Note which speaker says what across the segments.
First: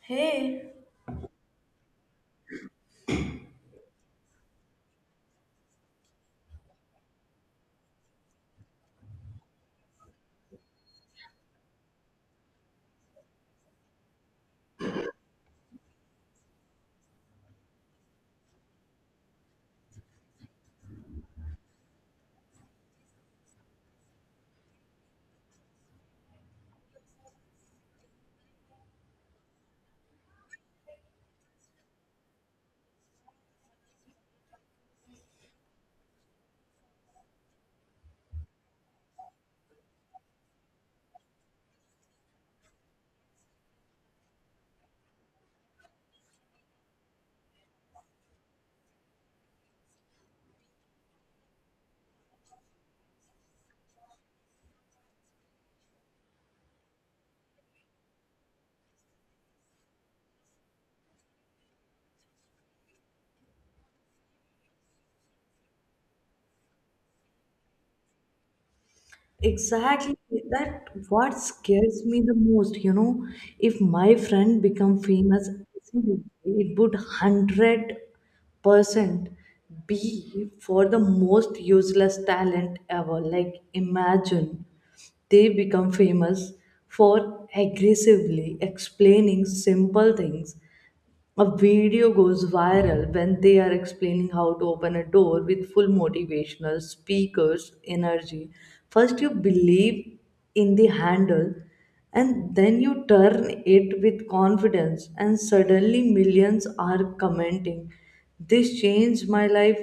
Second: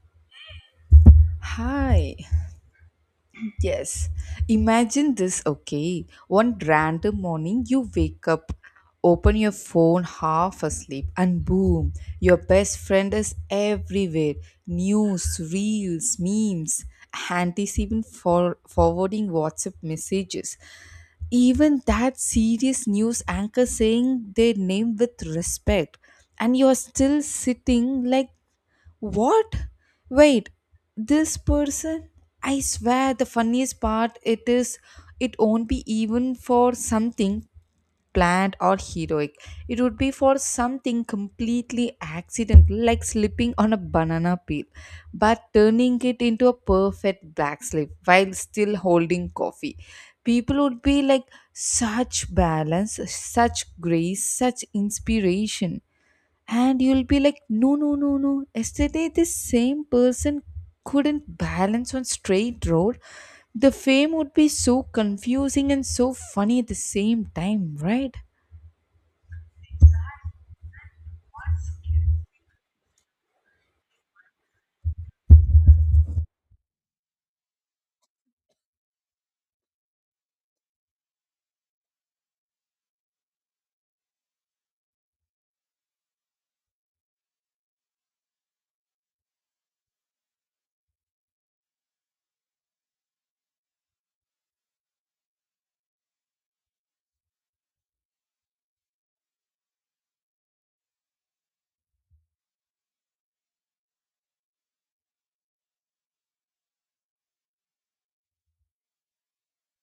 Speaker 1: Hey,
Speaker 2: Hi. Yes. Imagine this, okay? One random morning, you wake up, open your phone half asleep, and boom, your best friend is everywhere. News, reels, memes, aunties even forwarding WhatsApp messages. Even that serious news anchor saying their name with respect. And you're still sitting like what? Wait, this person? I swear the funniest part it is it won't be even for something planned or heroic. It would be for something completely accidental like slipping on a banana peel but turning it into a perfect black slip while still holding coffee. People would be like such balance, such grace, such inspiration and you'll be like no no no no yesterday this same person couldn't balance on straight road the fame would be so confusing and so funny at the same time, right?
Speaker 1: exactly. That what scares me the most, you know. If my friend become famous, it would 100% be for the most useless talent ever. Like imagine they become famous for aggressively explaining simple things. A video goes viral when they are explaining how to open a door with full motivational speakers energy. First, you believe in the handle and then you turn it with confidence, and suddenly millions are commenting. This changed my life.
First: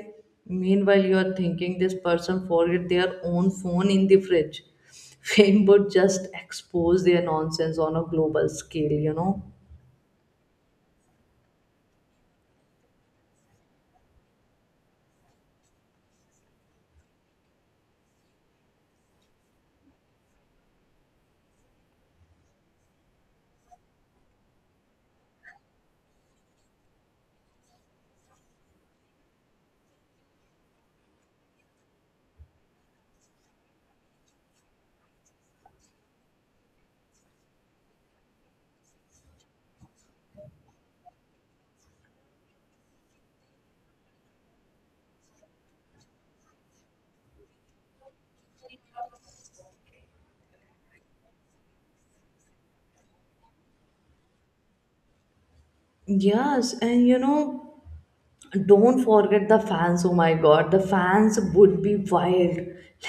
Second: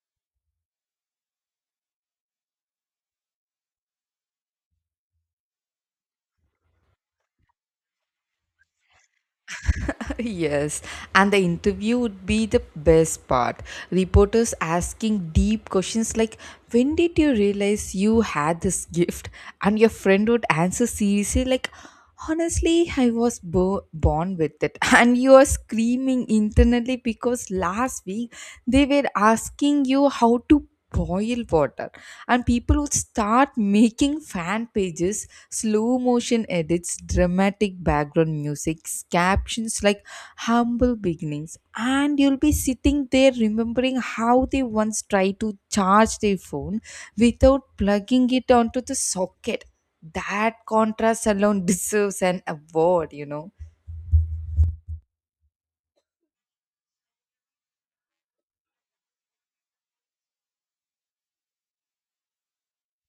Speaker 1: Meanwhile, you are thinking this person forget their own phone in the fridge. Fame would just expose their nonsense on a global scale, you know.
Speaker 2: Yes, and the interview would be the best part. Reporters asking deep questions like, when did you realize you had this gift? And your friend would answer seriously, like, honestly, I was born with it. And you are screaming internally because last week they were asking you how to boil water and people would start making fan pages, slow motion edits, dramatic background music, captions like humble beginnings, and you'll be sitting there remembering how they once tried to charge their phone without plugging it onto the socket. That contrast alone deserves an award, you know.
Speaker 1: Yes, and you know, don't forget the fans, oh my god, the fans would be wild.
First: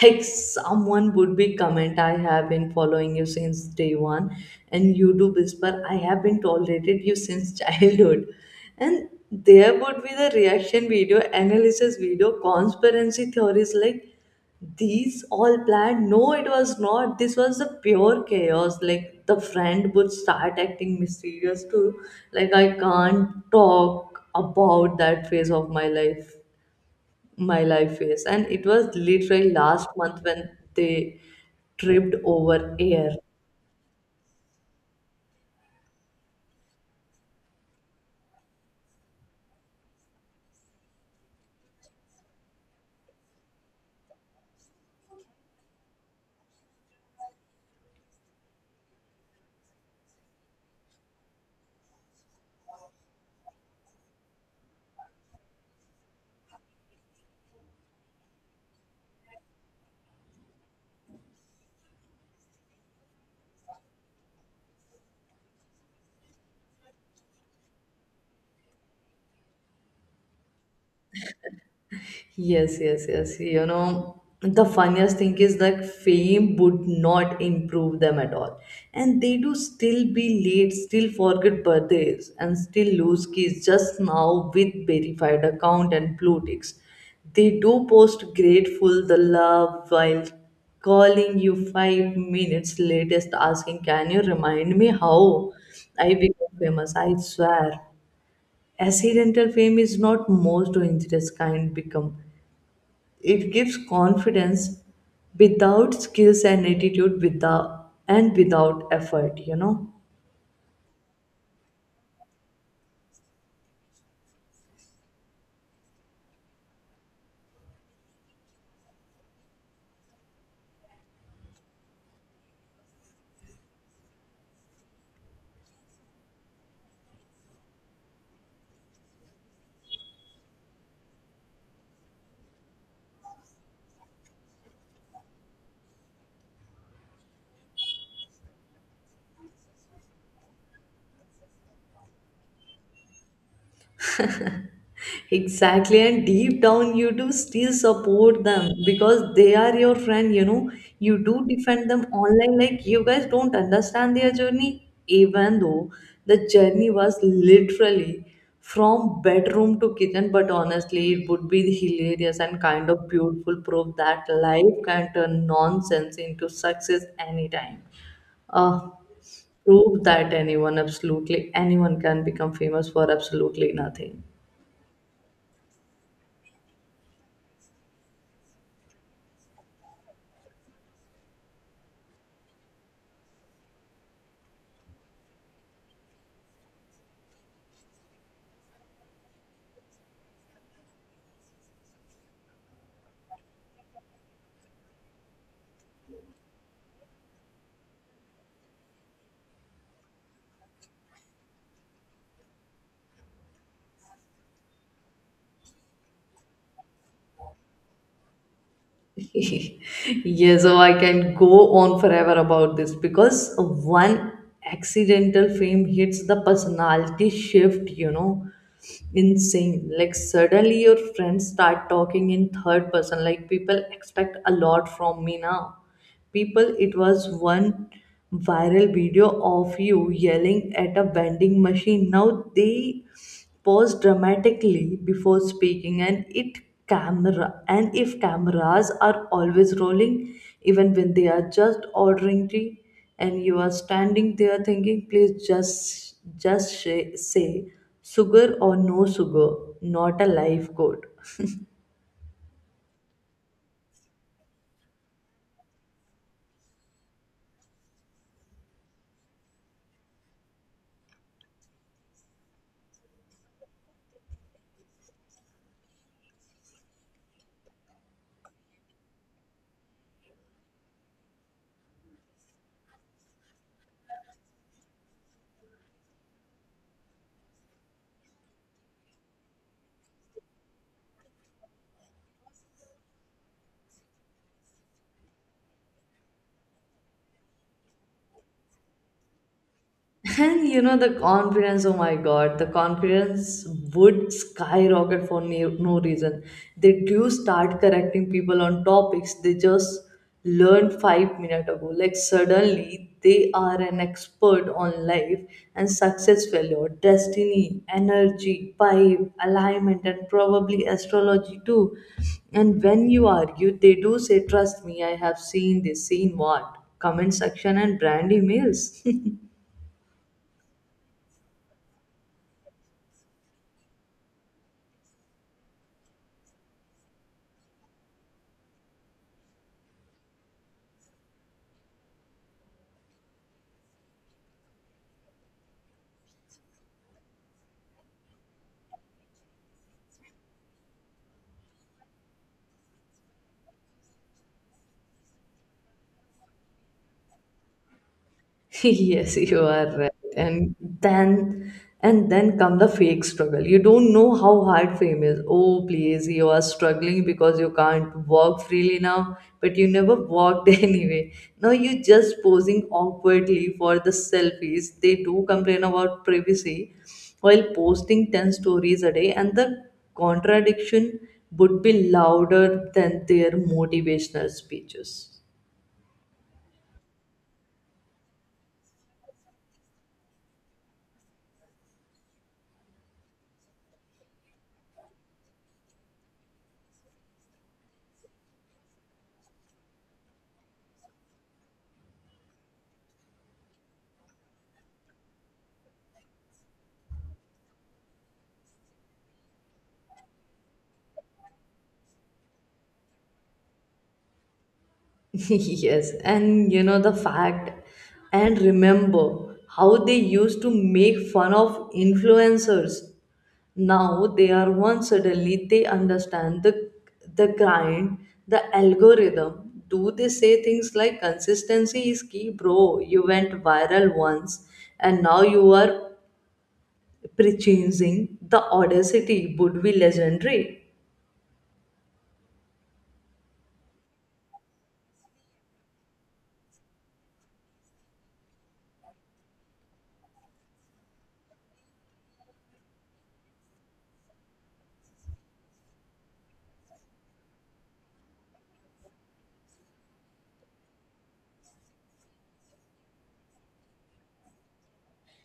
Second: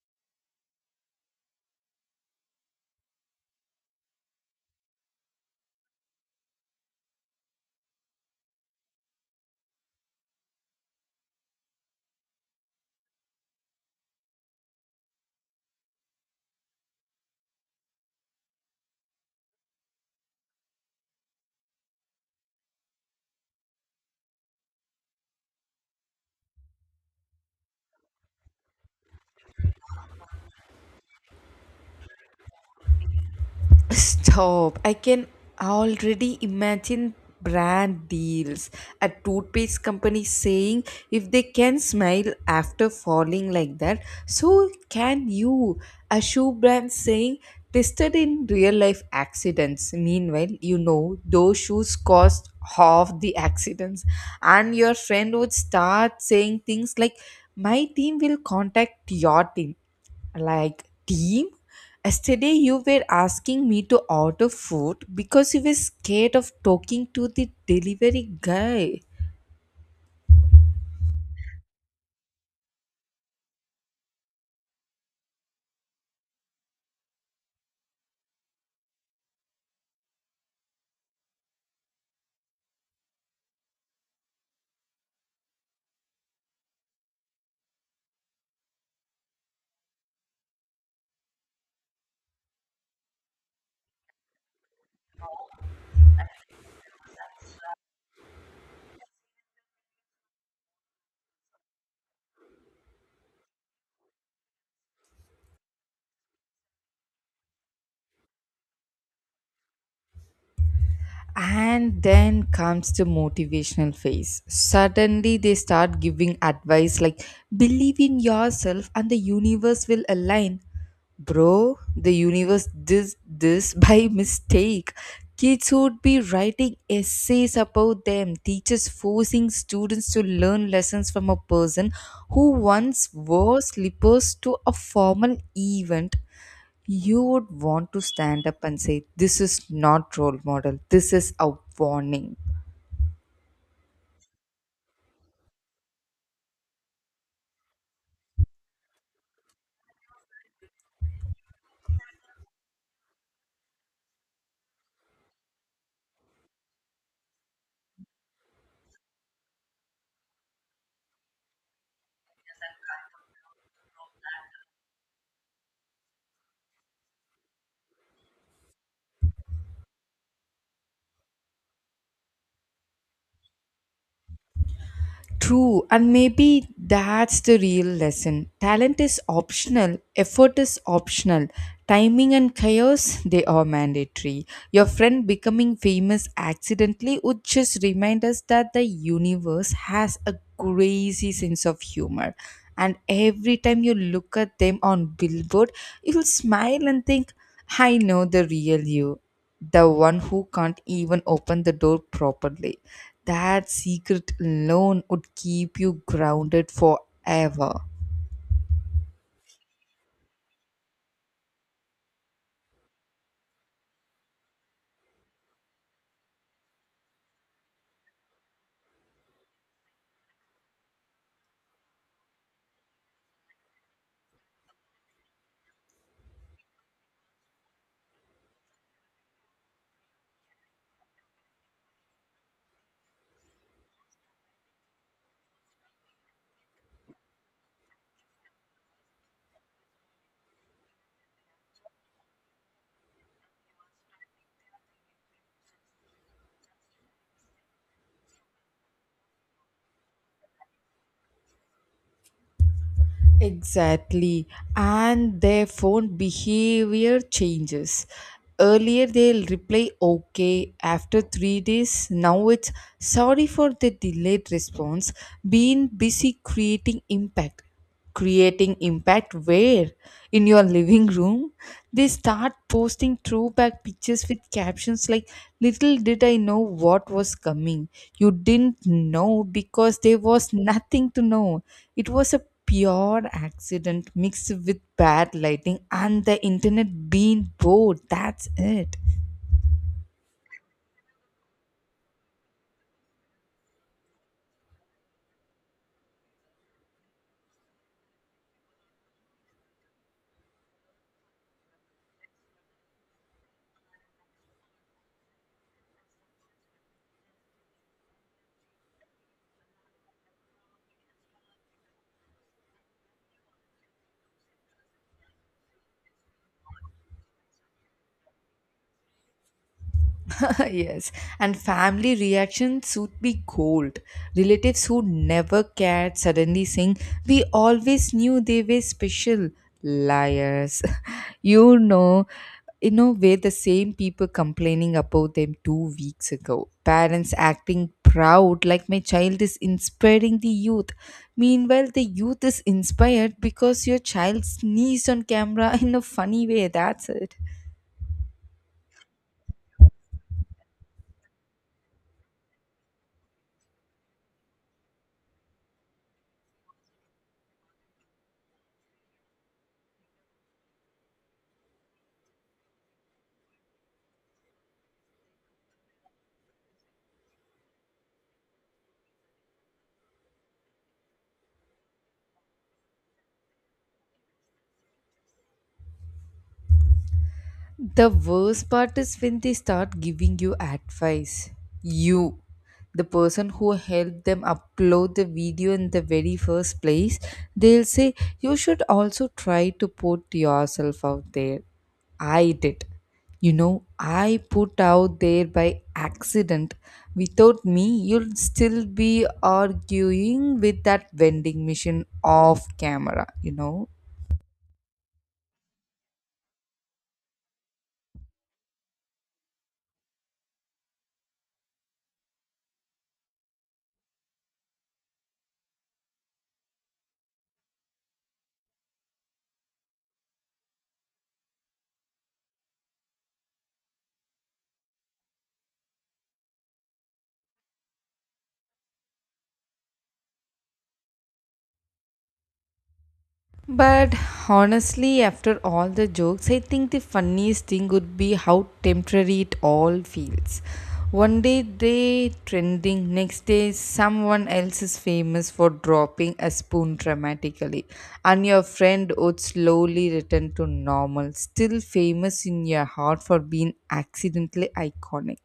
Speaker 1: Like someone would be comment, I have been following you since day one, and you do whisper, I have been tolerated you since childhood. And there would be the reaction video, analysis video, conspiracy theories like these all planned. No, it was not, this was the pure chaos. Like the friend would start acting mysterious too, like I can't talk about that phase of my life, my life phase, and it was literally last month when they tripped over air.
Speaker 2: Stop. I can already imagine brand deals. A toothpaste company saying if they can smile after falling like that, so can you. A shoe brand saying tested in real life accidents. Meanwhile, those shoes cost half the accidents. And your friend would start saying things like, my team will contact your team. Like, team, yesterday you were asking me to order food because you were scared of talking to the delivery guy.
Speaker 1: Yes, yes, yes. You know, the funniest thing is that fame would not improve them at all. And they do still be late, still forget birthdays, and still lose keys, just now with verified account and blue ticks. They do post grateful the love while calling you 5 minutes latest asking, can you remind me how I became famous? I swear accidental fame is not most dangerous kind become it gives confidence without skills and attitude without and without effort, you know.
Speaker 2: And then comes the motivational phase. Suddenly, they start giving advice like believe in yourself and the universe will align. Bro, the universe did this by mistake. Kids would be writing essays about them, teachers forcing students to learn lessons from a person who once wore slippers to a formal event. You would want to stand up and say, this is not role model, this is a warning.
Speaker 1: Exactly, and deep down, you do still support them because they are your friend, you know. You do defend them online, like you guys don't understand their journey, even though the journey was literally from bedroom to kitchen. But honestly, it would be hilarious and kind of beautiful proof that life can turn nonsense into success anytime. Uh, Prove that anyone, absolutely anyone, can become famous for absolutely nothing.
Speaker 2: True, and maybe that's the real lesson. Talent is optional, effort is optional, timing and chaos they are mandatory. Your friend becoming famous accidentally would just remind us that the universe has a crazy sense of humor. And every time you look at them on billboard, you'll smile and think, I know the real you. The one who can't even open the door properly. That secret alone would keep you grounded forever.
Speaker 1: Yeah, so I can go on forever about this because one accidental frame hits the personality shift, you know, insane. Like, suddenly your friends start talking in third person. Like, people expect a lot from me now. People, it was one viral video of you yelling at a vending machine. Now they pause dramatically before speaking and it camera, and if cameras are always rolling even when they are just ordering tea, and you are standing there thinking, please just say, say sugar or no sugar, not a life goal.
Speaker 2: Exactly. And their phone behavior changes. Earlier, they'll reply okay after 3 days. Now it's sorry for the delayed response. Being busy creating impact. Creating impact where? In your living room? They start posting throwback pictures with captions like, little did I know what was coming. You didn't know because there was nothing to know. It was a pure accident mixed with bad lighting and the internet being bored. That's it.
Speaker 1: And you know, the confidence, oh my god, the confidence would skyrocket for no, no reason. They do start correcting people on topics they just learned 5 minutes ago. Like, suddenly they are an expert on life and success, failure, destiny, energy, vibe, alignment, and probably astrology too. And when you argue, they do say, trust me, I have seen this. Seen what? Comment section and brand emails.
Speaker 2: Yes, and family reactions would be gold. Relatives who never cared suddenly saying, we always knew they were special. Liars. you know, were the same people complaining about them 2 weeks ago. Parents acting proud like my child is inspiring the youth. Meanwhile, the youth is inspired because your child sneezed on camera in a funny way. That's it.
Speaker 1: Yes, you are right. And then and then come the fake struggle. You don't know how hard fame is. Oh please, you are struggling because you can't walk freely now, but you never walked anyway. Now you just posing awkwardly for the selfies. They do complain about privacy while posting 10 stories a day, and the contradiction would be louder than their motivational speeches.
Speaker 2: The worst part is when they start giving you advice. You, the person who helped them upload the video in the very first place, they'll say, you should also try to put yourself out there. I did. You know, I put out there by accident. Without me, you'll still be arguing with that vending machine off camera, you know.
Speaker 1: Yes, and you know the fact, and remember how they used to make fun of influencers. Now they are one, suddenly they understand the grind, the algorithm. Do they say things like, consistency is key, bro? You went viral once, and now you are preaching, the audacity would be legendary.
Speaker 2: But honestly, after all the jokes, I think the funniest thing would be how temporary it all feels. One day they trending, next day someone else is famous for dropping a spoon dramatically, and your friend would slowly return to normal, still famous in your heart for being accidentally iconic.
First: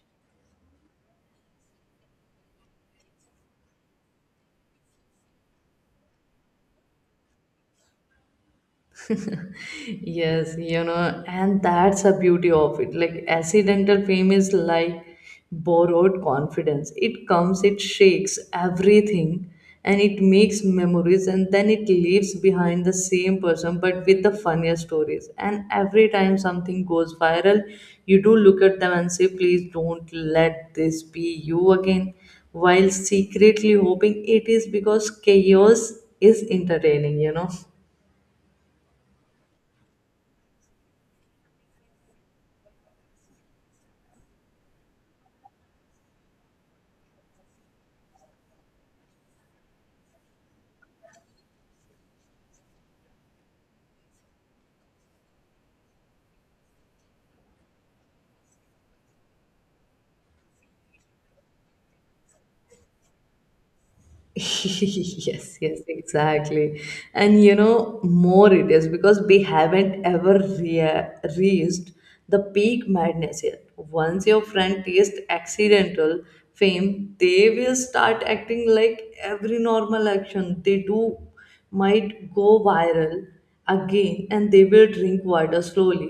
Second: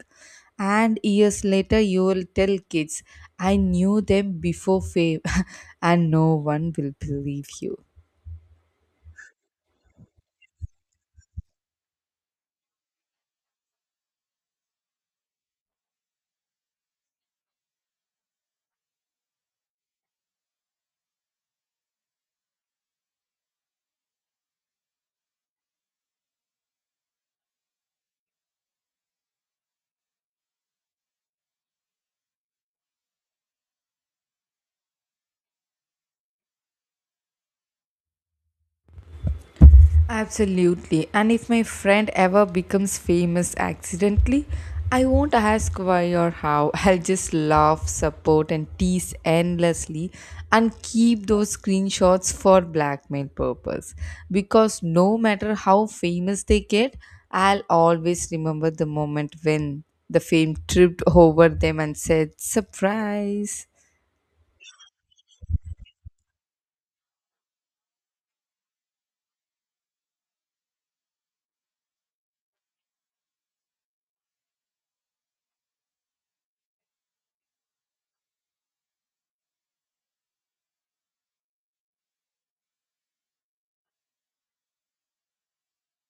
Speaker 2: And years later, you will tell kids, I knew them before fame, and no one will believe you.
Speaker 1: Yes, you know, and that's the beauty of it. Like accidental fame is like borrowed confidence, it comes, it shakes everything, and it makes memories, and then it leaves behind the same person but with the funnier stories. And every time something goes viral, you do look at them and say, please don't let this be you again, while secretly hoping it is, because chaos is entertaining, you know.
Speaker 2: Absolutely. And if my friend ever becomes famous accidentally, I won't ask why or how. I'll just laugh, support, and tease endlessly and keep those screenshots for blackmail purpose. Because no matter how famous they get, I'll always remember the moment when the fame tripped over them and said, surprise!
Speaker 1: Yes, yes, exactly. And you know, more it is because we haven't ever reached the peak madness yet. Once your friend tastes accidental fame, they will start acting like every normal action they do might go viral again, and they will drink water slowly,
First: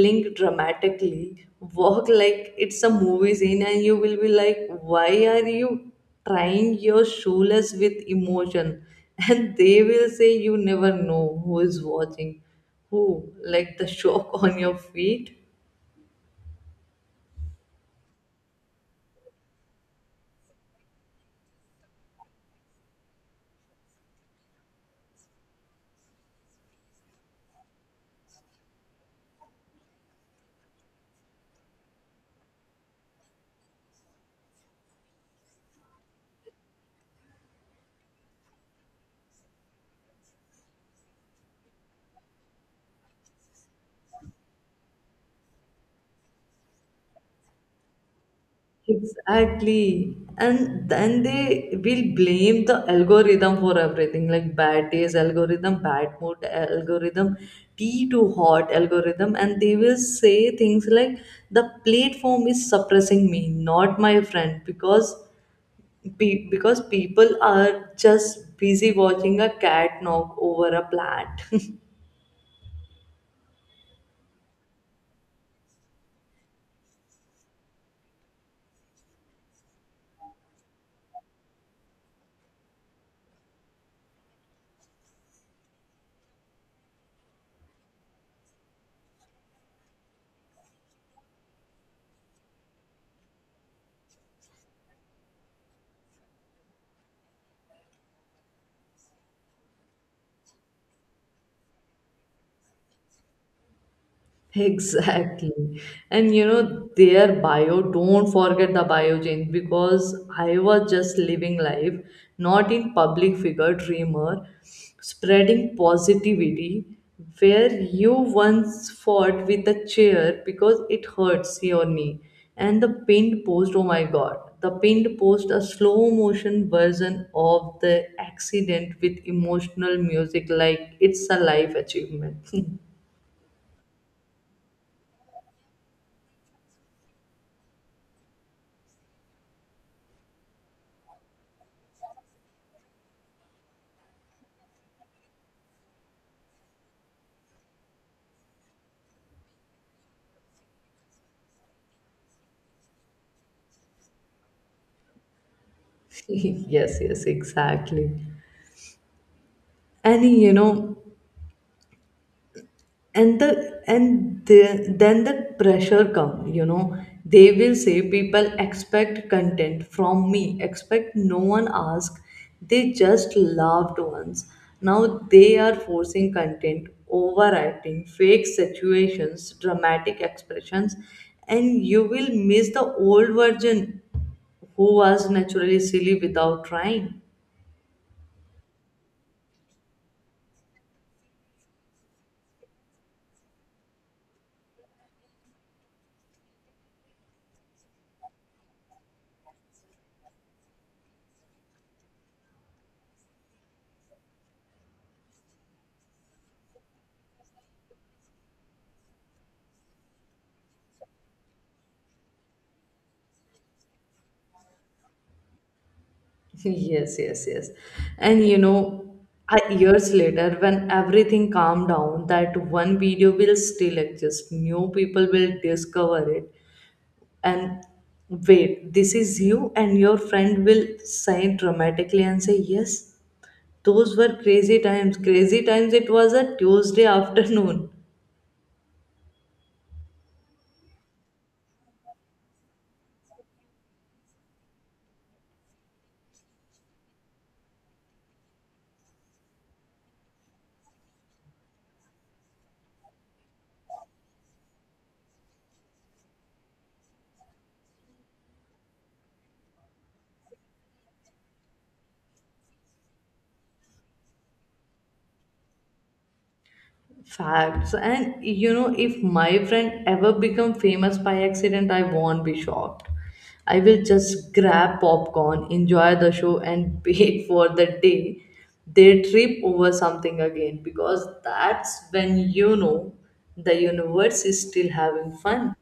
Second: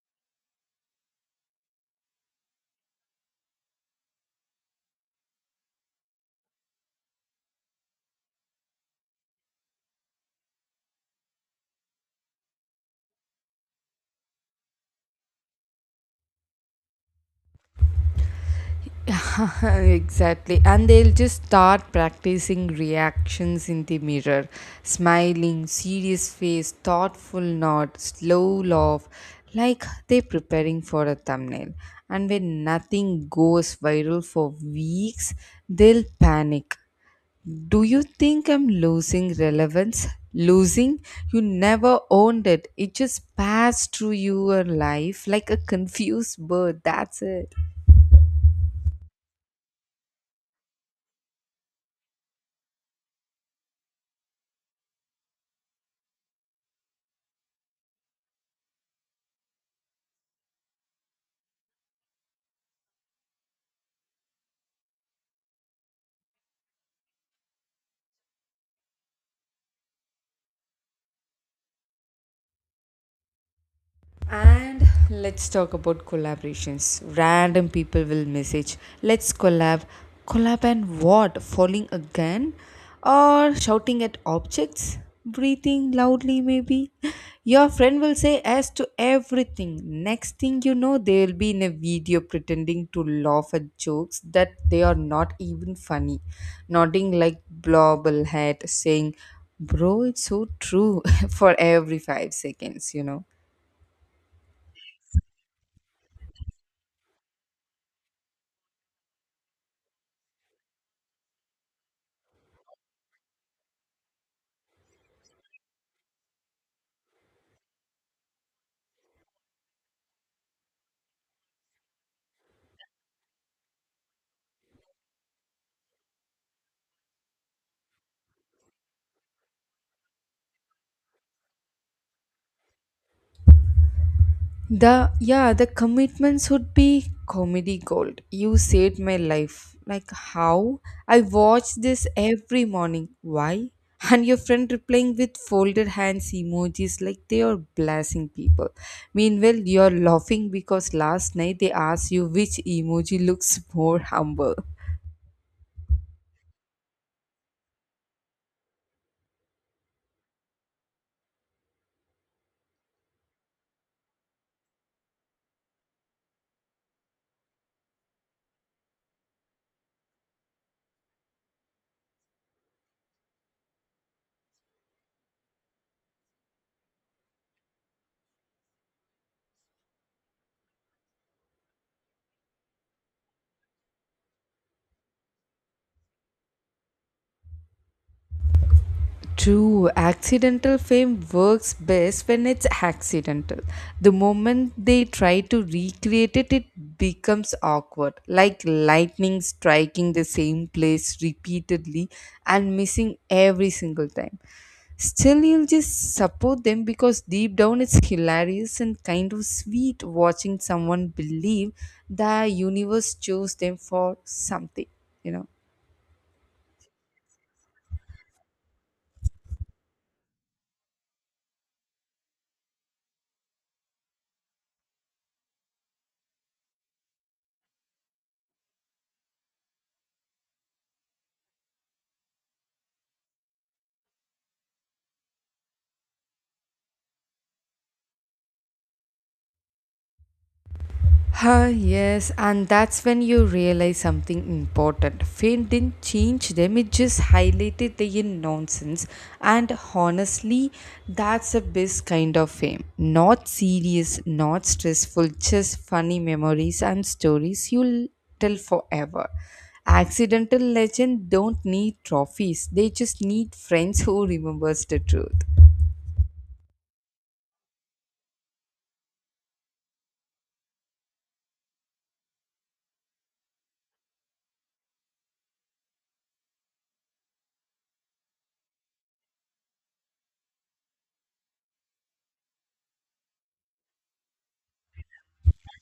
Speaker 1: blink dramatically, walk like it's a movie scene, and you will be like, why are you trying your shoeless with emotion? And they will say, you never know who is watching who, like the shock on your feet.
Speaker 2: Exactly, and they'll just start practicing reactions in the mirror, smiling serious face, thoughtful nod, slow laugh, like they're preparing for a thumbnail. And when nothing goes viral for weeks, they'll panic. Do you think I'm losing relevance? Losing? You never owned it, it just passed through your life like a confused bird. That's it.
Speaker 1: Exactly. And then they will blame the algorithm for everything, like bad days algorithm, bad mood algorithm, tea too hot algorithm. And they will say things like the platform is suppressing me, not my friend, because because people are just busy watching a cat knock over a plant.
Speaker 2: And let's talk about collaborations. Random people will message, let's collab. Collab and what? Falling again? Or shouting at objects? Breathing loudly, maybe? Your friend will say yes to everything. Next thing you know, they'll be in a video pretending to laugh at jokes that they are not even funny, nodding like blobblehead, saying, bro, it's so true for every 5 seconds, you know.
Speaker 1: Exactly. And you know, their bio, don't forget the bio change, because I was just living life, not in public figure dreamer, spreading positivity, where you once fought with a chair because it hurts your knee. And the pinned post, oh my god, the pinned post, a slow motion version of the accident with emotional music, like it's a life achievement.
Speaker 2: The yeah, the commitments would be comedy gold. You saved my life. Like how? I watch this every morning. Why? And your friend replying with folded hands emojis like they are blasting people. Meanwhile, you're laughing because last night they asked you which emoji looks more humble.
Speaker 1: Yes, yes, exactly, and you know, then the pressure come, you know, they will say people expect content from me. Expect, no one ask, they just loved ones. Now they are forcing content, overacting fake situations, dramatic expressions, and you will miss the old version who was naturally silly without trying.
Speaker 2: True, accidental fame works best when it's accidental. The moment they try to recreate it, it becomes awkward, like lightning striking the same place repeatedly and missing every single time. Still, you'll just support them because deep down it's hilarious and kind of sweet watching someone believe the universe chose them for something, you know.
Speaker 1: Yes, yes, yes. And you know, years later, when everything calmed down, that one video will still exist. New people will discover it. And wait, this is you, and your friend will sigh dramatically and say, yes, those were crazy times. Crazy times, it was a Tuesday afternoon.
Speaker 2: Huh, yes, and that's when you realize something important. Fame didn't change them, it just highlighted the nonsense. And honestly, that's the best kind of fame. Not serious, not stressful, just funny memories and stories you'll tell forever. Accidental legend don't need trophies, they just need friends who remembers the truth.
Speaker 1: Facts. And you know, if my friend ever become famous by accident, I won't be shocked. I will just grab popcorn, enjoy the show, and wait for the day they trip over something again, because that's when you know the universe is still having fun.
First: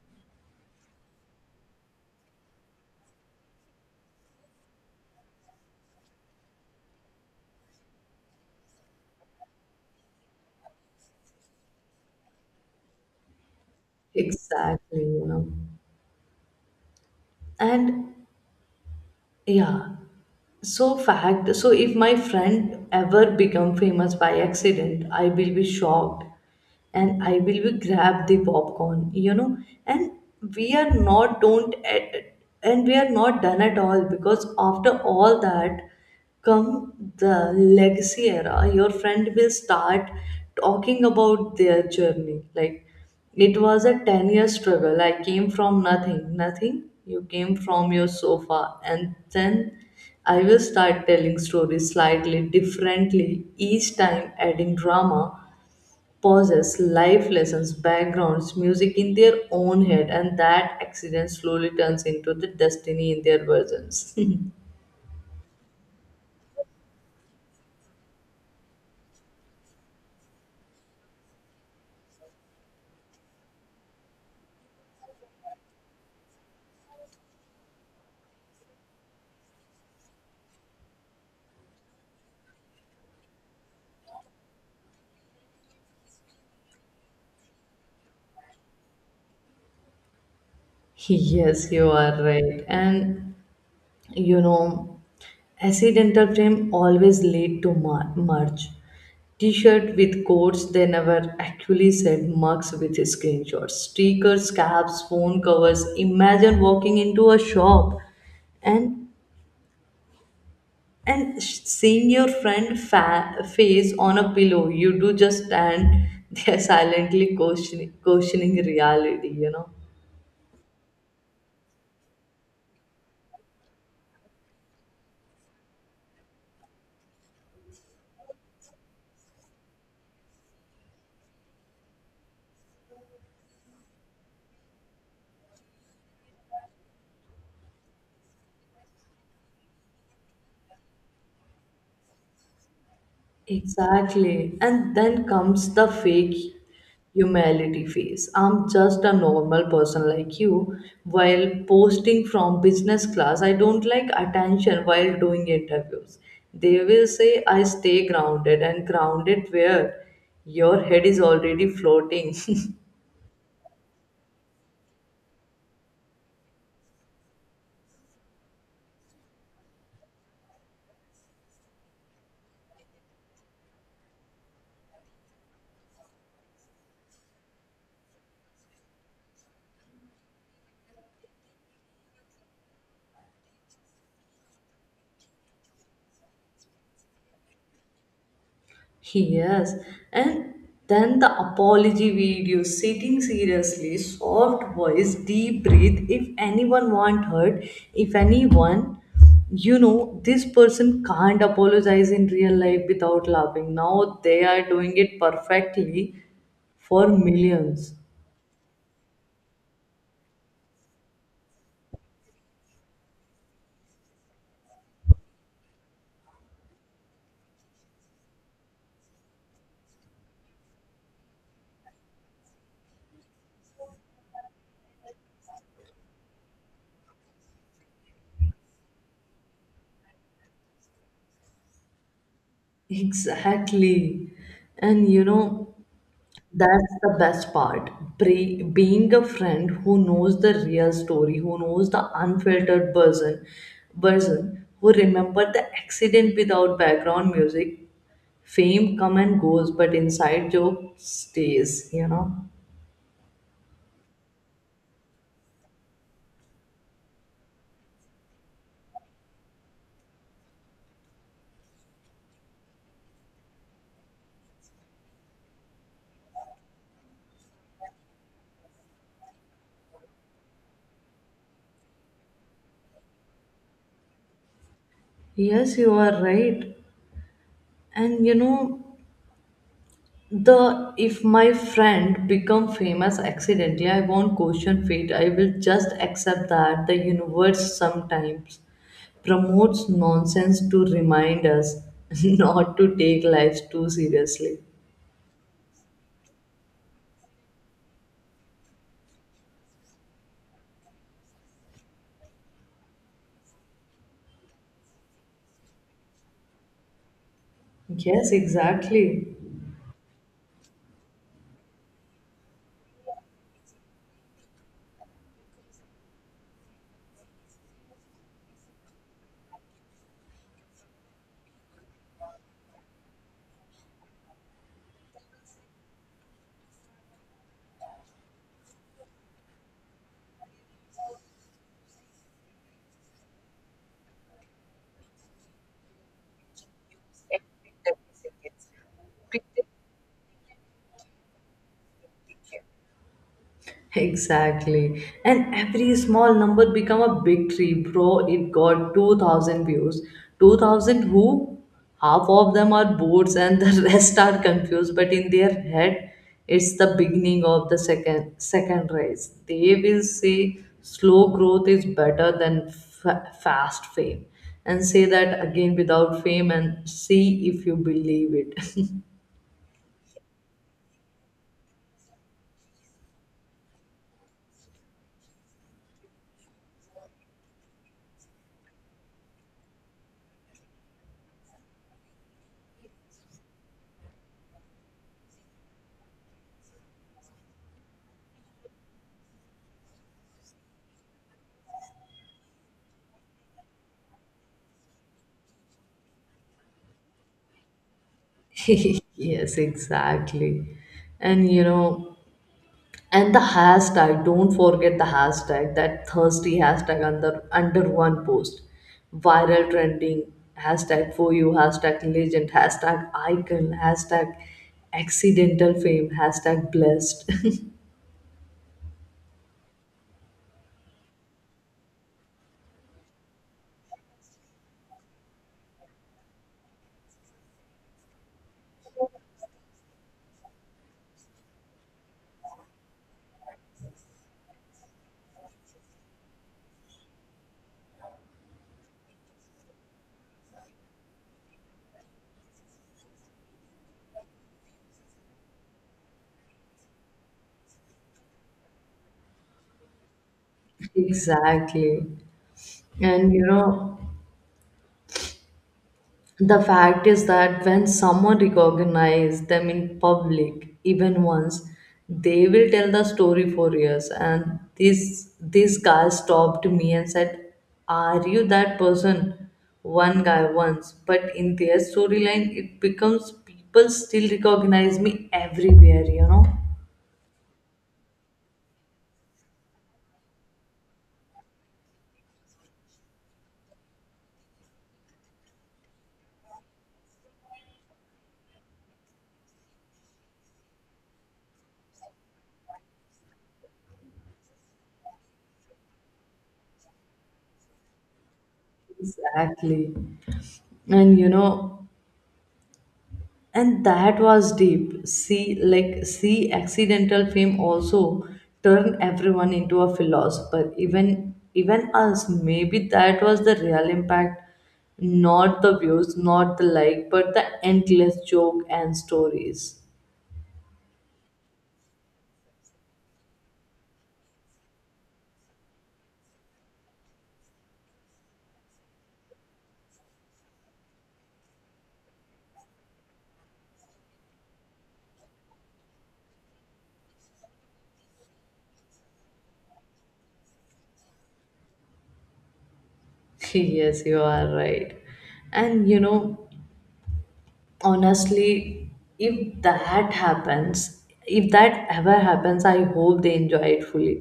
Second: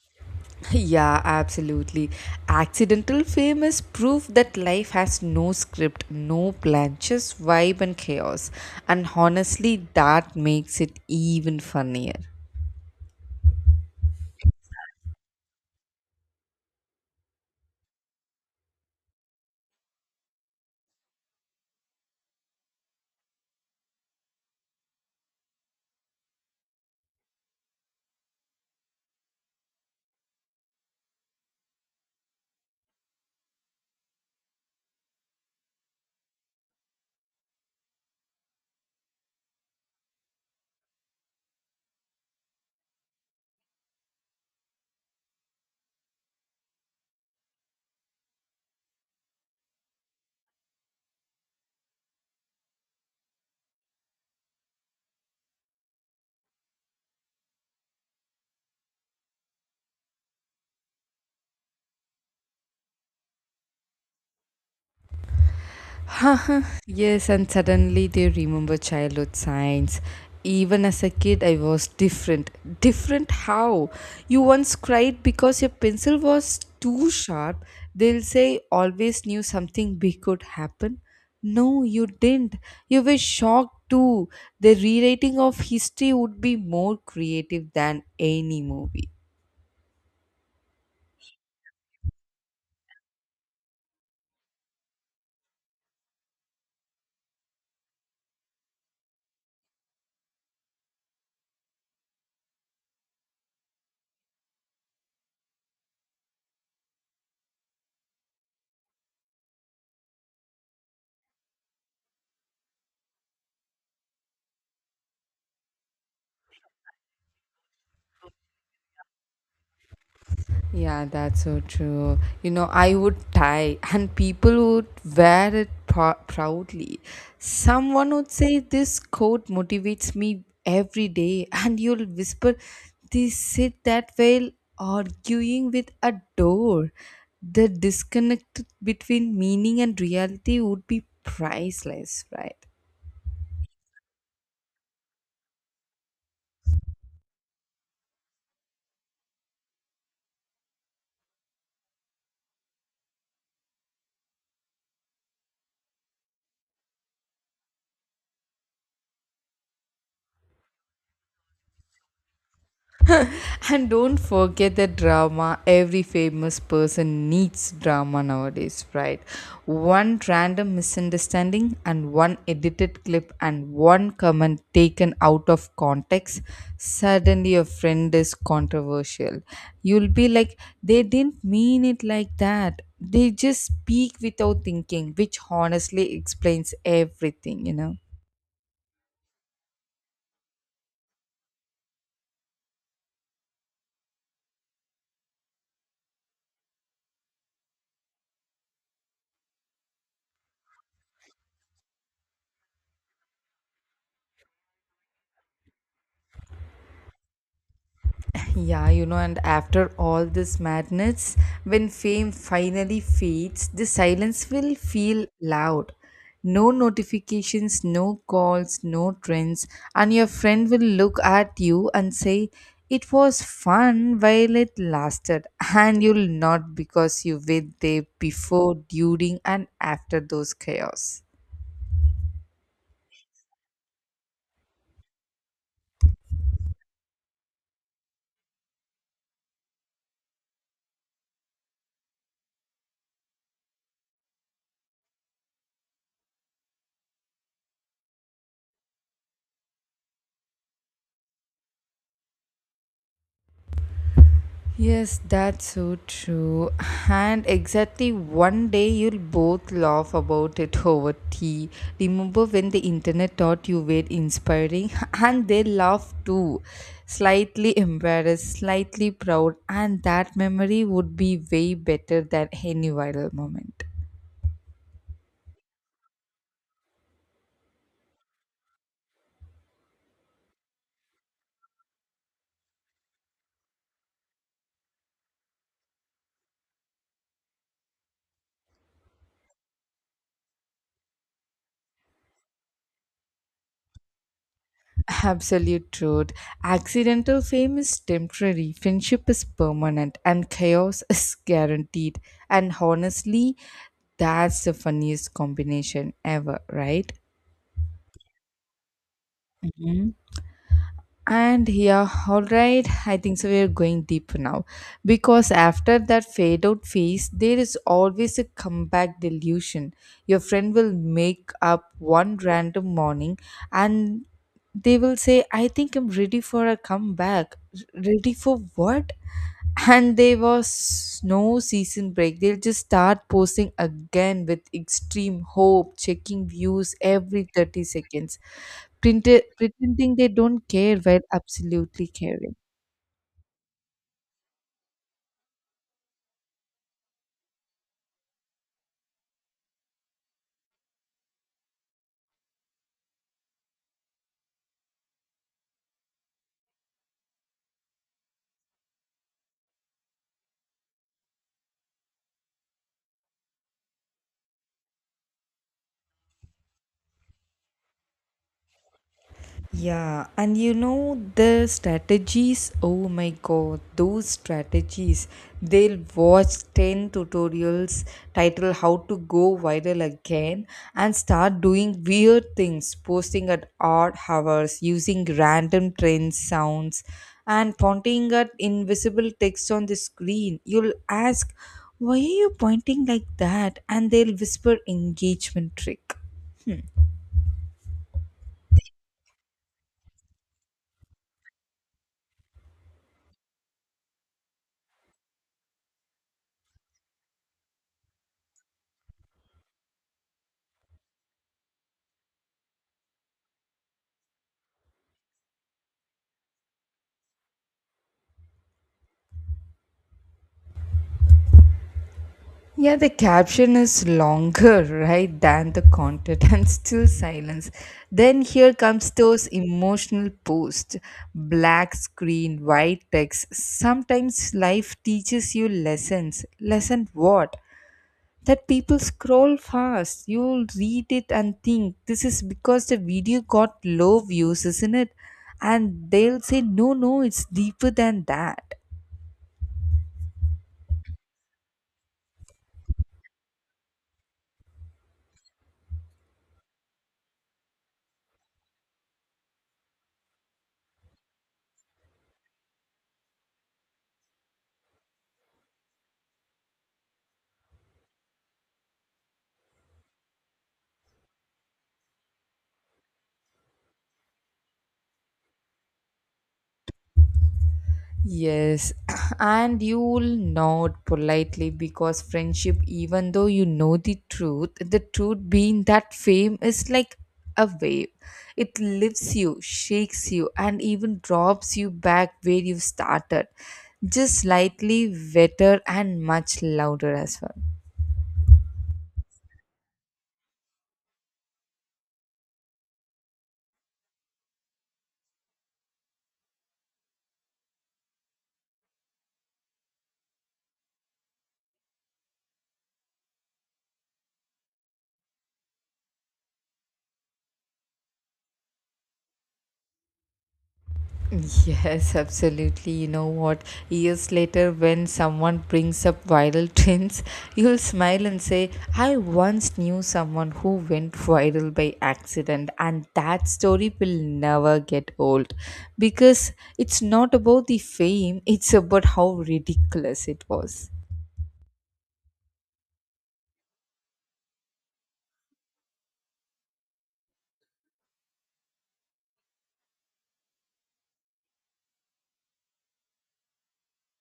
Speaker 2: Yeah, absolutely. Accidental fame is proof that life has no script, no plan, just vibe and chaos. And honestly, that makes it even funnier.
Speaker 1: Exactly, you know. And yeah. So fact, so if my friend ever become famous by accident, I will be shocked and I will be grab the popcorn, you know. And we are not don't at- and we are not done at all, because after all that come the legacy era, your friend will start talking about their journey. Like it was a 10-year struggle. I came from nothing, nothing. You came from your sofa, and then I will start telling stories slightly differently, each time adding drama, pauses, life lessons, backgrounds, music in their own head, and that accident slowly turns into the destiny in their versions.
Speaker 2: Yes, and suddenly they remember childhood signs. Even as a kid, I was different. Different how? You once cried because your pencil was too sharp. They'll say, always knew something big could happen. No, you didn't. You were shocked too. The rewriting of history would be more creative than any movie.
Speaker 1: Yes, you are right. And you know, accidental frame always lead to merch, t-shirt with codes they never actually said, mugs with screenshots, stickers, caps, phone covers. Imagine walking into a shop and and seeing your friend face on a pillow, you do just stand there silently questioning, reality, you know.
Speaker 2: Yeah, that's so true. You know, I would tie, and people would wear it proudly. Someone would say, this coat motivates me every day, and you'll whisper, they sit that while arguing with a door. The disconnect between meaning and reality would be priceless, right?
Speaker 1: Exactly. And then comes the fake humility phase. I'm just a normal person like you, while posting from business class. I don't like attention, while doing interviews. They will say I stay grounded, and grounded where, your head is already floating.
Speaker 2: And don't forget the drama. Every famous person needs drama nowadays, right? One random misunderstanding and one edited clip and one comment taken out of context, suddenly a friend is controversial. You'll be like, they didn't mean it like that. They just speak without thinking, which honestly explains everything, you know?
Speaker 1: Yes, and then the apology video, sitting seriously, soft voice, deep breath. If anyone want hurt, if anyone, you know, this person can't apologize in real life without laughing. Now they are doing it perfectly for millions.
Speaker 2: Yeah, you know, and after all this madness, when fame finally fades, the silence will feel loud. No notifications, no calls, no trends, and your friend will look at you and say, it was fun while it lasted, and you'll not because you were there before, during, and after those chaos.
Speaker 1: Exactly. And you know, that's the best part. Being a friend who knows the real story, who knows the unfiltered version, who remember the accident without background music. Fame come and goes, but inside joke stays, you know.
Speaker 2: Yes, that's so true. And exactly one day you'll both laugh about it over tea. Remember when the internet thought you were inspiring? And they laughed too. Slightly embarrassed, slightly proud, and that memory would be way better than any viral moment.
Speaker 1: Yes, you are right. And you know, The if my friend become famous accidentally, I won't question fate. I will just accept that the universe sometimes promotes nonsense to remind us not to take life too seriously.
Speaker 2: Absolute truth. Accidental fame is temporary, friendship is permanent, and chaos is guaranteed. And honestly, that's the funniest combination ever, right?
Speaker 1: Yes, exactly.
Speaker 2: Mhm. And yeah, all right. I think so. We're going deep now because after that fade out phase, there is always a comeback delusion. Your friend will make up one random morning and they will say, I think I'm ready for a comeback. Ready for what? And there was no season break. They'll just start posting again with extreme hope, checking views every 30 seconds, printed, pretending they don't care while absolutely caring.
Speaker 1: Exactly. And every small number become a big tree, bro. It got 2000 views. 2000 who? Half of them are boats and the rest are confused, but in their head, it's the beginning of the second race. They will say slow growth is better than fast fame, and say that again without fame and see if you believe it.
Speaker 2: Yeah, and you know the strategies. Oh my god, those strategies. They'll watch 10 tutorials titled how to go viral again and start doing weird things, posting at odd hours, using random trend sounds, and pointing at invisible text on the screen. You'll ask, why are you pointing like that? And they'll whisper engagement trick.
Speaker 1: Yes, exactly. And you know, and the hashtag, don't forget the hashtag, that thirsty hashtag under one post. Viral trending, hashtag for you, hashtag legend, hashtag icon, hashtag accidental fame, hashtag blessed.
Speaker 2: Yeah, the caption is longer, right, than the content and still silence. Then here comes those emotional posts, black screen, white text. Sometimes life teaches you lessons. Lesson what? That people scroll fast. You'll read it and think this is because the video got low views, isn't it? And they'll say, no, no, it's deeper than that.
Speaker 1: Exactly. And you know, the fact is that when someone recognizes them in public, even once, they will tell the story for years. And this guy stopped me and said, "Are you that person?" One guy once, but in their storyline, it becomes people still recognize me everywhere. You know.
Speaker 2: Yes, and you'll nod politely because friendship, even though you know the truth being that fame is like a wave. It lifts you, shakes you, and even drops you back where you started, just slightly wetter and much louder as well.
Speaker 1: Exactly. And you know, and that was deep, see, like see, accidental fame also turned everyone into a philosopher, even us, maybe that was the real impact, not the views, not the like, but the endless joke and stories.
Speaker 2: Yes, absolutely. You know what? Years later, when someone brings up viral trends, you'll smile and say, I once knew someone who went viral by accident, and that story will never get old because it's not about the fame, it's about how ridiculous it was.
Speaker 1: Yes, you are right. And you know, honestly, if that happens, if that ever happens, I hope they enjoy it fully,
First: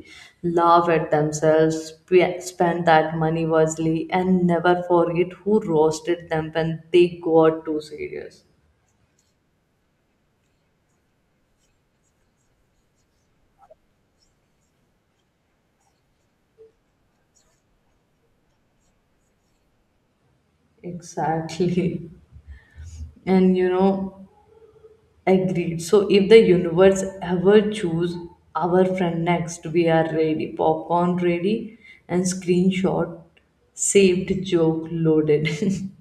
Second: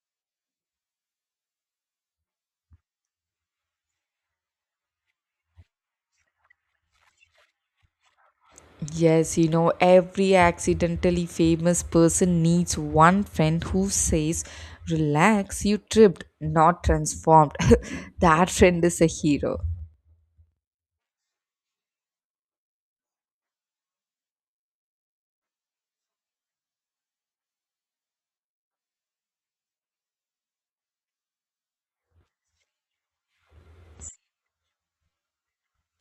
Speaker 1: laugh at themselves, spend that money wisely, and never forget who roasted them when they got too serious.
Speaker 2: Yes, you know, every accidentally famous person needs one friend who says, relax, you tripped, not transformed. That friend is a hero.
Speaker 1: Exactly. And you know, agreed. So if the universe ever choose our friend next, we are ready, popcorn ready, and screenshot saved, joke loaded.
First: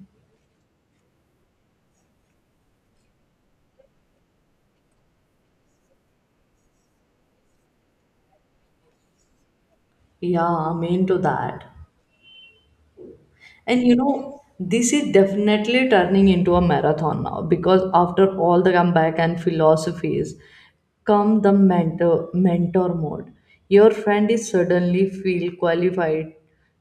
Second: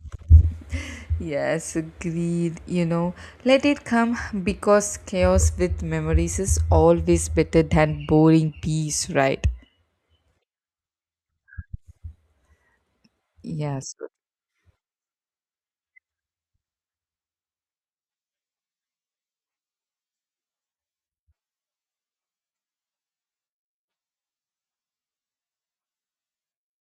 Speaker 2: Yes, agreed. You know, let it come because chaos with memories is always better than boring peace, right?
Speaker 1: Yeah, I'm into that. And
Speaker 2: Yes.
Speaker 1: you know, this is definitely turning into a marathon now, because after all the comeback and philosophies come the mentor mode. Your friend is suddenly feel qualified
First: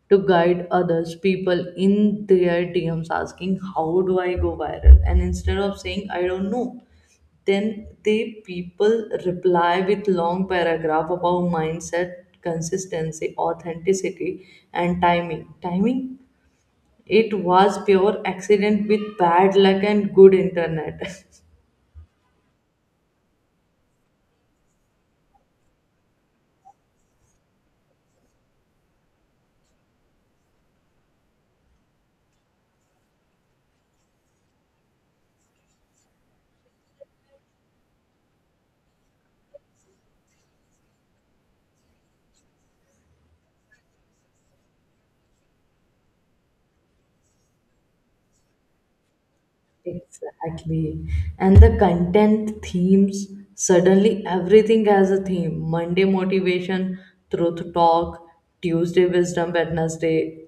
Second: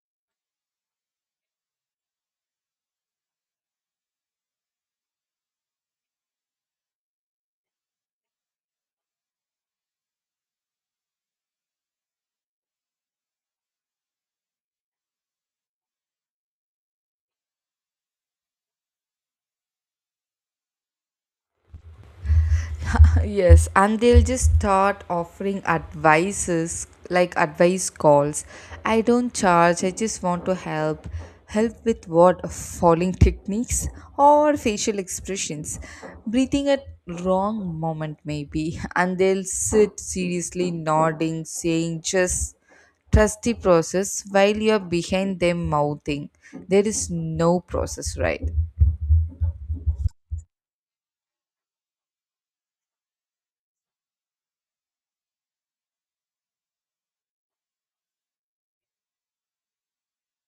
Speaker 1: to guide others, people in their DMs asking, how do I go viral? And instead of saying, I don't know, then they people reply with long paragraph about mindset, consistency, authenticity, and timing. It was pure accident with bad luck and good internet.
Speaker 2: Yes, and they'll just start offering advices like advice calls. I don't charge, I just want to help. Help with what? Falling techniques or facial expressions. Breathing at wrong moment maybe. And they'll sit seriously nodding, saying just trust the process while you're behind them mouthing. There is no process, right?
Speaker 1: Exactly. And the content themes, suddenly everything has a theme. Monday motivation, truth talk, Tuesday wisdom, Wednesday,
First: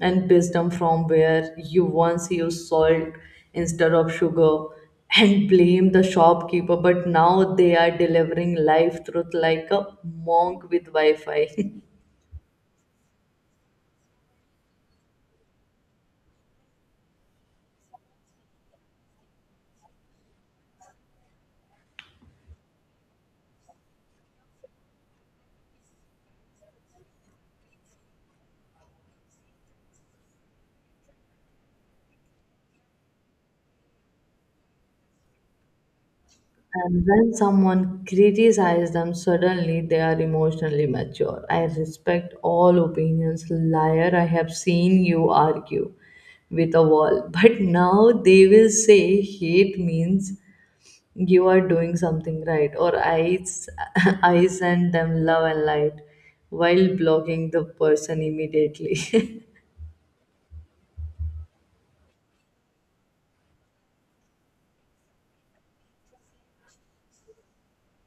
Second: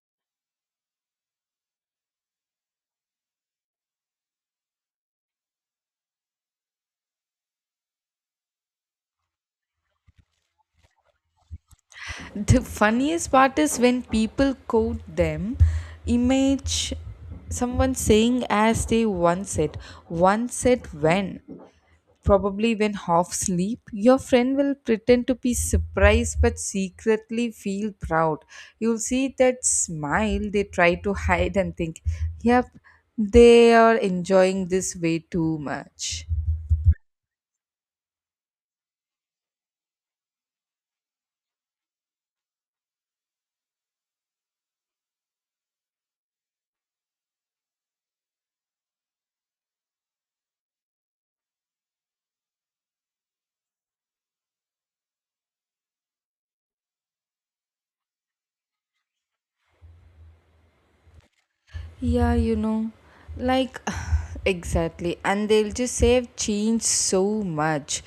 Speaker 1: and wisdom from where you once used salt instead of sugar, and blame the shopkeeper, but now they are delivering life truth like a monk with Wi Fi.
Speaker 2: The funniest part is when people quote them, image someone saying as they once said. Once said when? Probably when half asleep. Your friend will pretend to be surprised but secretly feel proud. You'll see that smile they try to hide and think, yep, they are enjoying this way too much.
Speaker 1: And when someone criticizes them, suddenly they are emotionally mature. I respect all opinions. Liar, I have seen you argue with a wall. But now they will say hate means you are doing something right, or I, s- I send them love and light while blocking the person immediately.
Speaker 2: Yeah, you know, like exactly. And they'll just say, "I've changed so much."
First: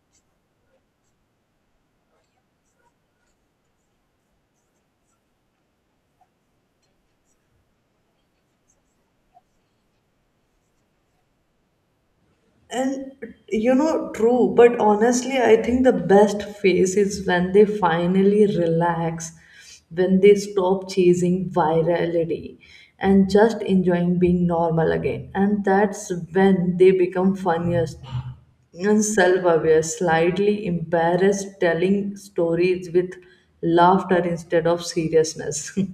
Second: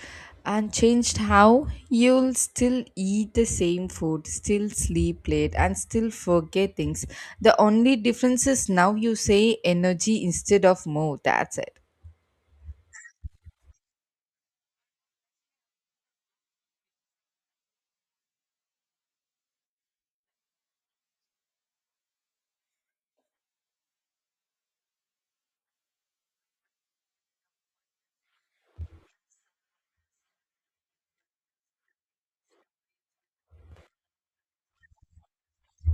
Speaker 2: And changed how? You'll still eat the same food, still sleep late, and still forget things. The only difference is now you say energy instead of more. That's it.
Speaker 1: And you know, true, but honestly, I think the best phase is when they finally relax, when they stop chasing virality and just enjoying being normal again. And that's when they become funniest and self aware, slightly embarrassed, telling stories with laughter instead of seriousness.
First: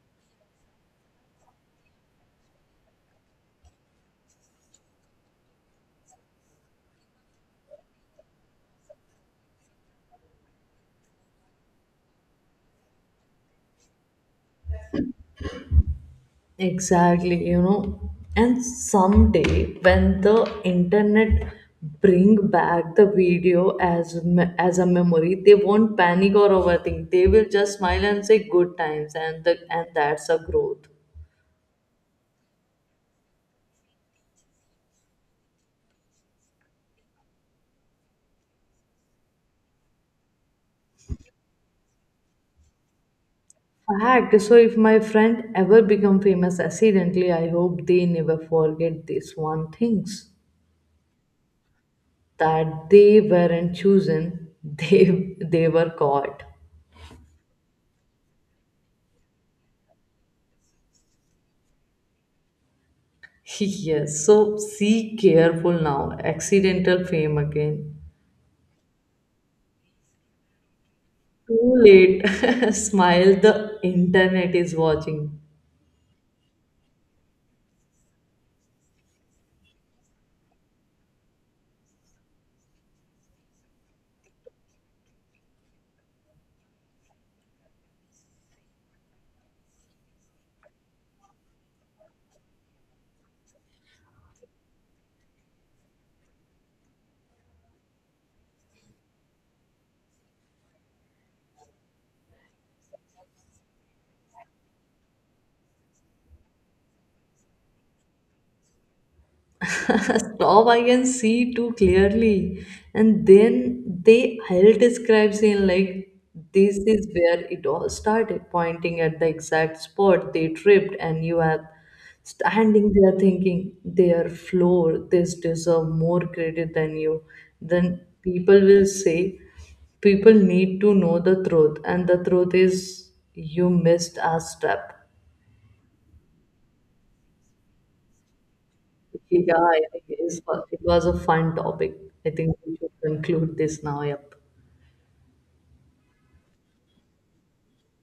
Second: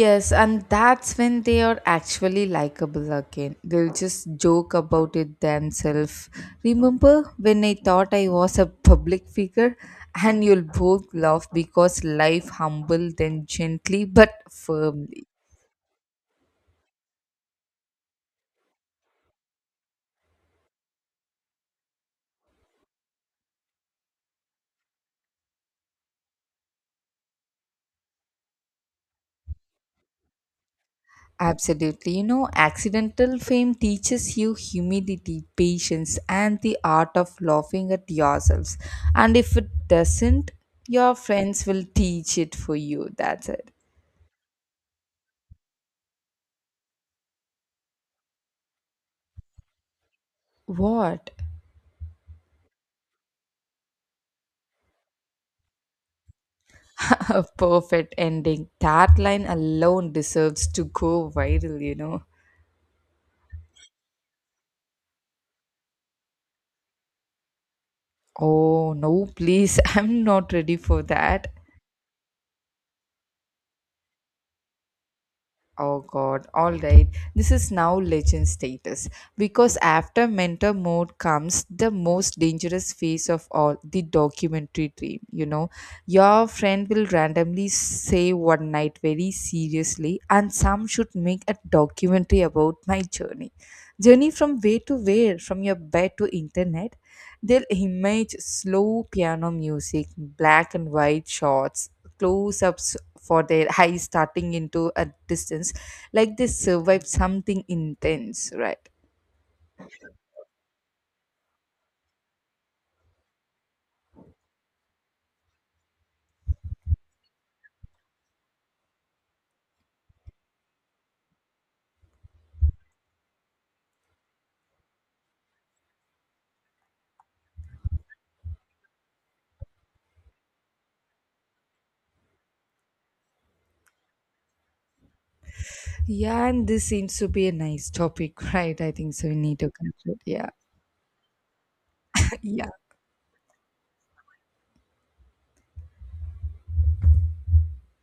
Speaker 2: Yes, and that's when they are actually likable again. They'll just joke about it themselves. Remember when I thought I was a public figure? And you'll both laugh because life humbled them gently but firmly.
Speaker 1: Exactly, you know. And someday when the internet bring back the video as a memory, they won't panic or overthink. They will just smile and say good times, and that's a growth.
Speaker 2: Absolutely. You know, accidental fame teaches you humility, patience, and the art of laughing at yourselves. And if it doesn't, your friends will teach it for you. That's it.
Speaker 1: Fact. So if my friend ever become famous accidentally, I hope they never forget this one things,
Speaker 2: What?
Speaker 1: that they weren't chosen, they were caught.
Speaker 2: A perfect ending. That line alone deserves to go viral, you know.
Speaker 1: Yes, so see, careful now. Accidental fame again.
Speaker 2: Oh, no, please. I'm not ready for that.
Speaker 1: Too late. Smile, the internet is watching.
Speaker 2: Oh, God. All right. This is now legend status. Because after mentor mode comes the most dangerous phase of all the documentary dream, you know. Your friend will randomly say one night very seriously, and some should make a documentary about my journey. Journey from where to where, from your bed to internet, they'll image slow piano music, black and white shots, close ups for their eyes starting into a distance, like they survived something intense, right?
Speaker 1: Stop, I can see too clearly. And then they held describe saying like, this is where it all started, pointing at the exact spot they tripped, and you are standing there thinking their floor, this deserve more credit than you. Then people will say people need to know the truth, and the truth is you missed a step.
Speaker 2: Yeah, and this seems to be a nice topic, right? I think so. We
Speaker 1: Yeah,
Speaker 2: need to
Speaker 1: I think
Speaker 2: conclude.
Speaker 1: it is,
Speaker 2: Yeah,
Speaker 1: it was a fun topic. I think we
Speaker 2: yeah.
Speaker 1: should conclude this now. Yep.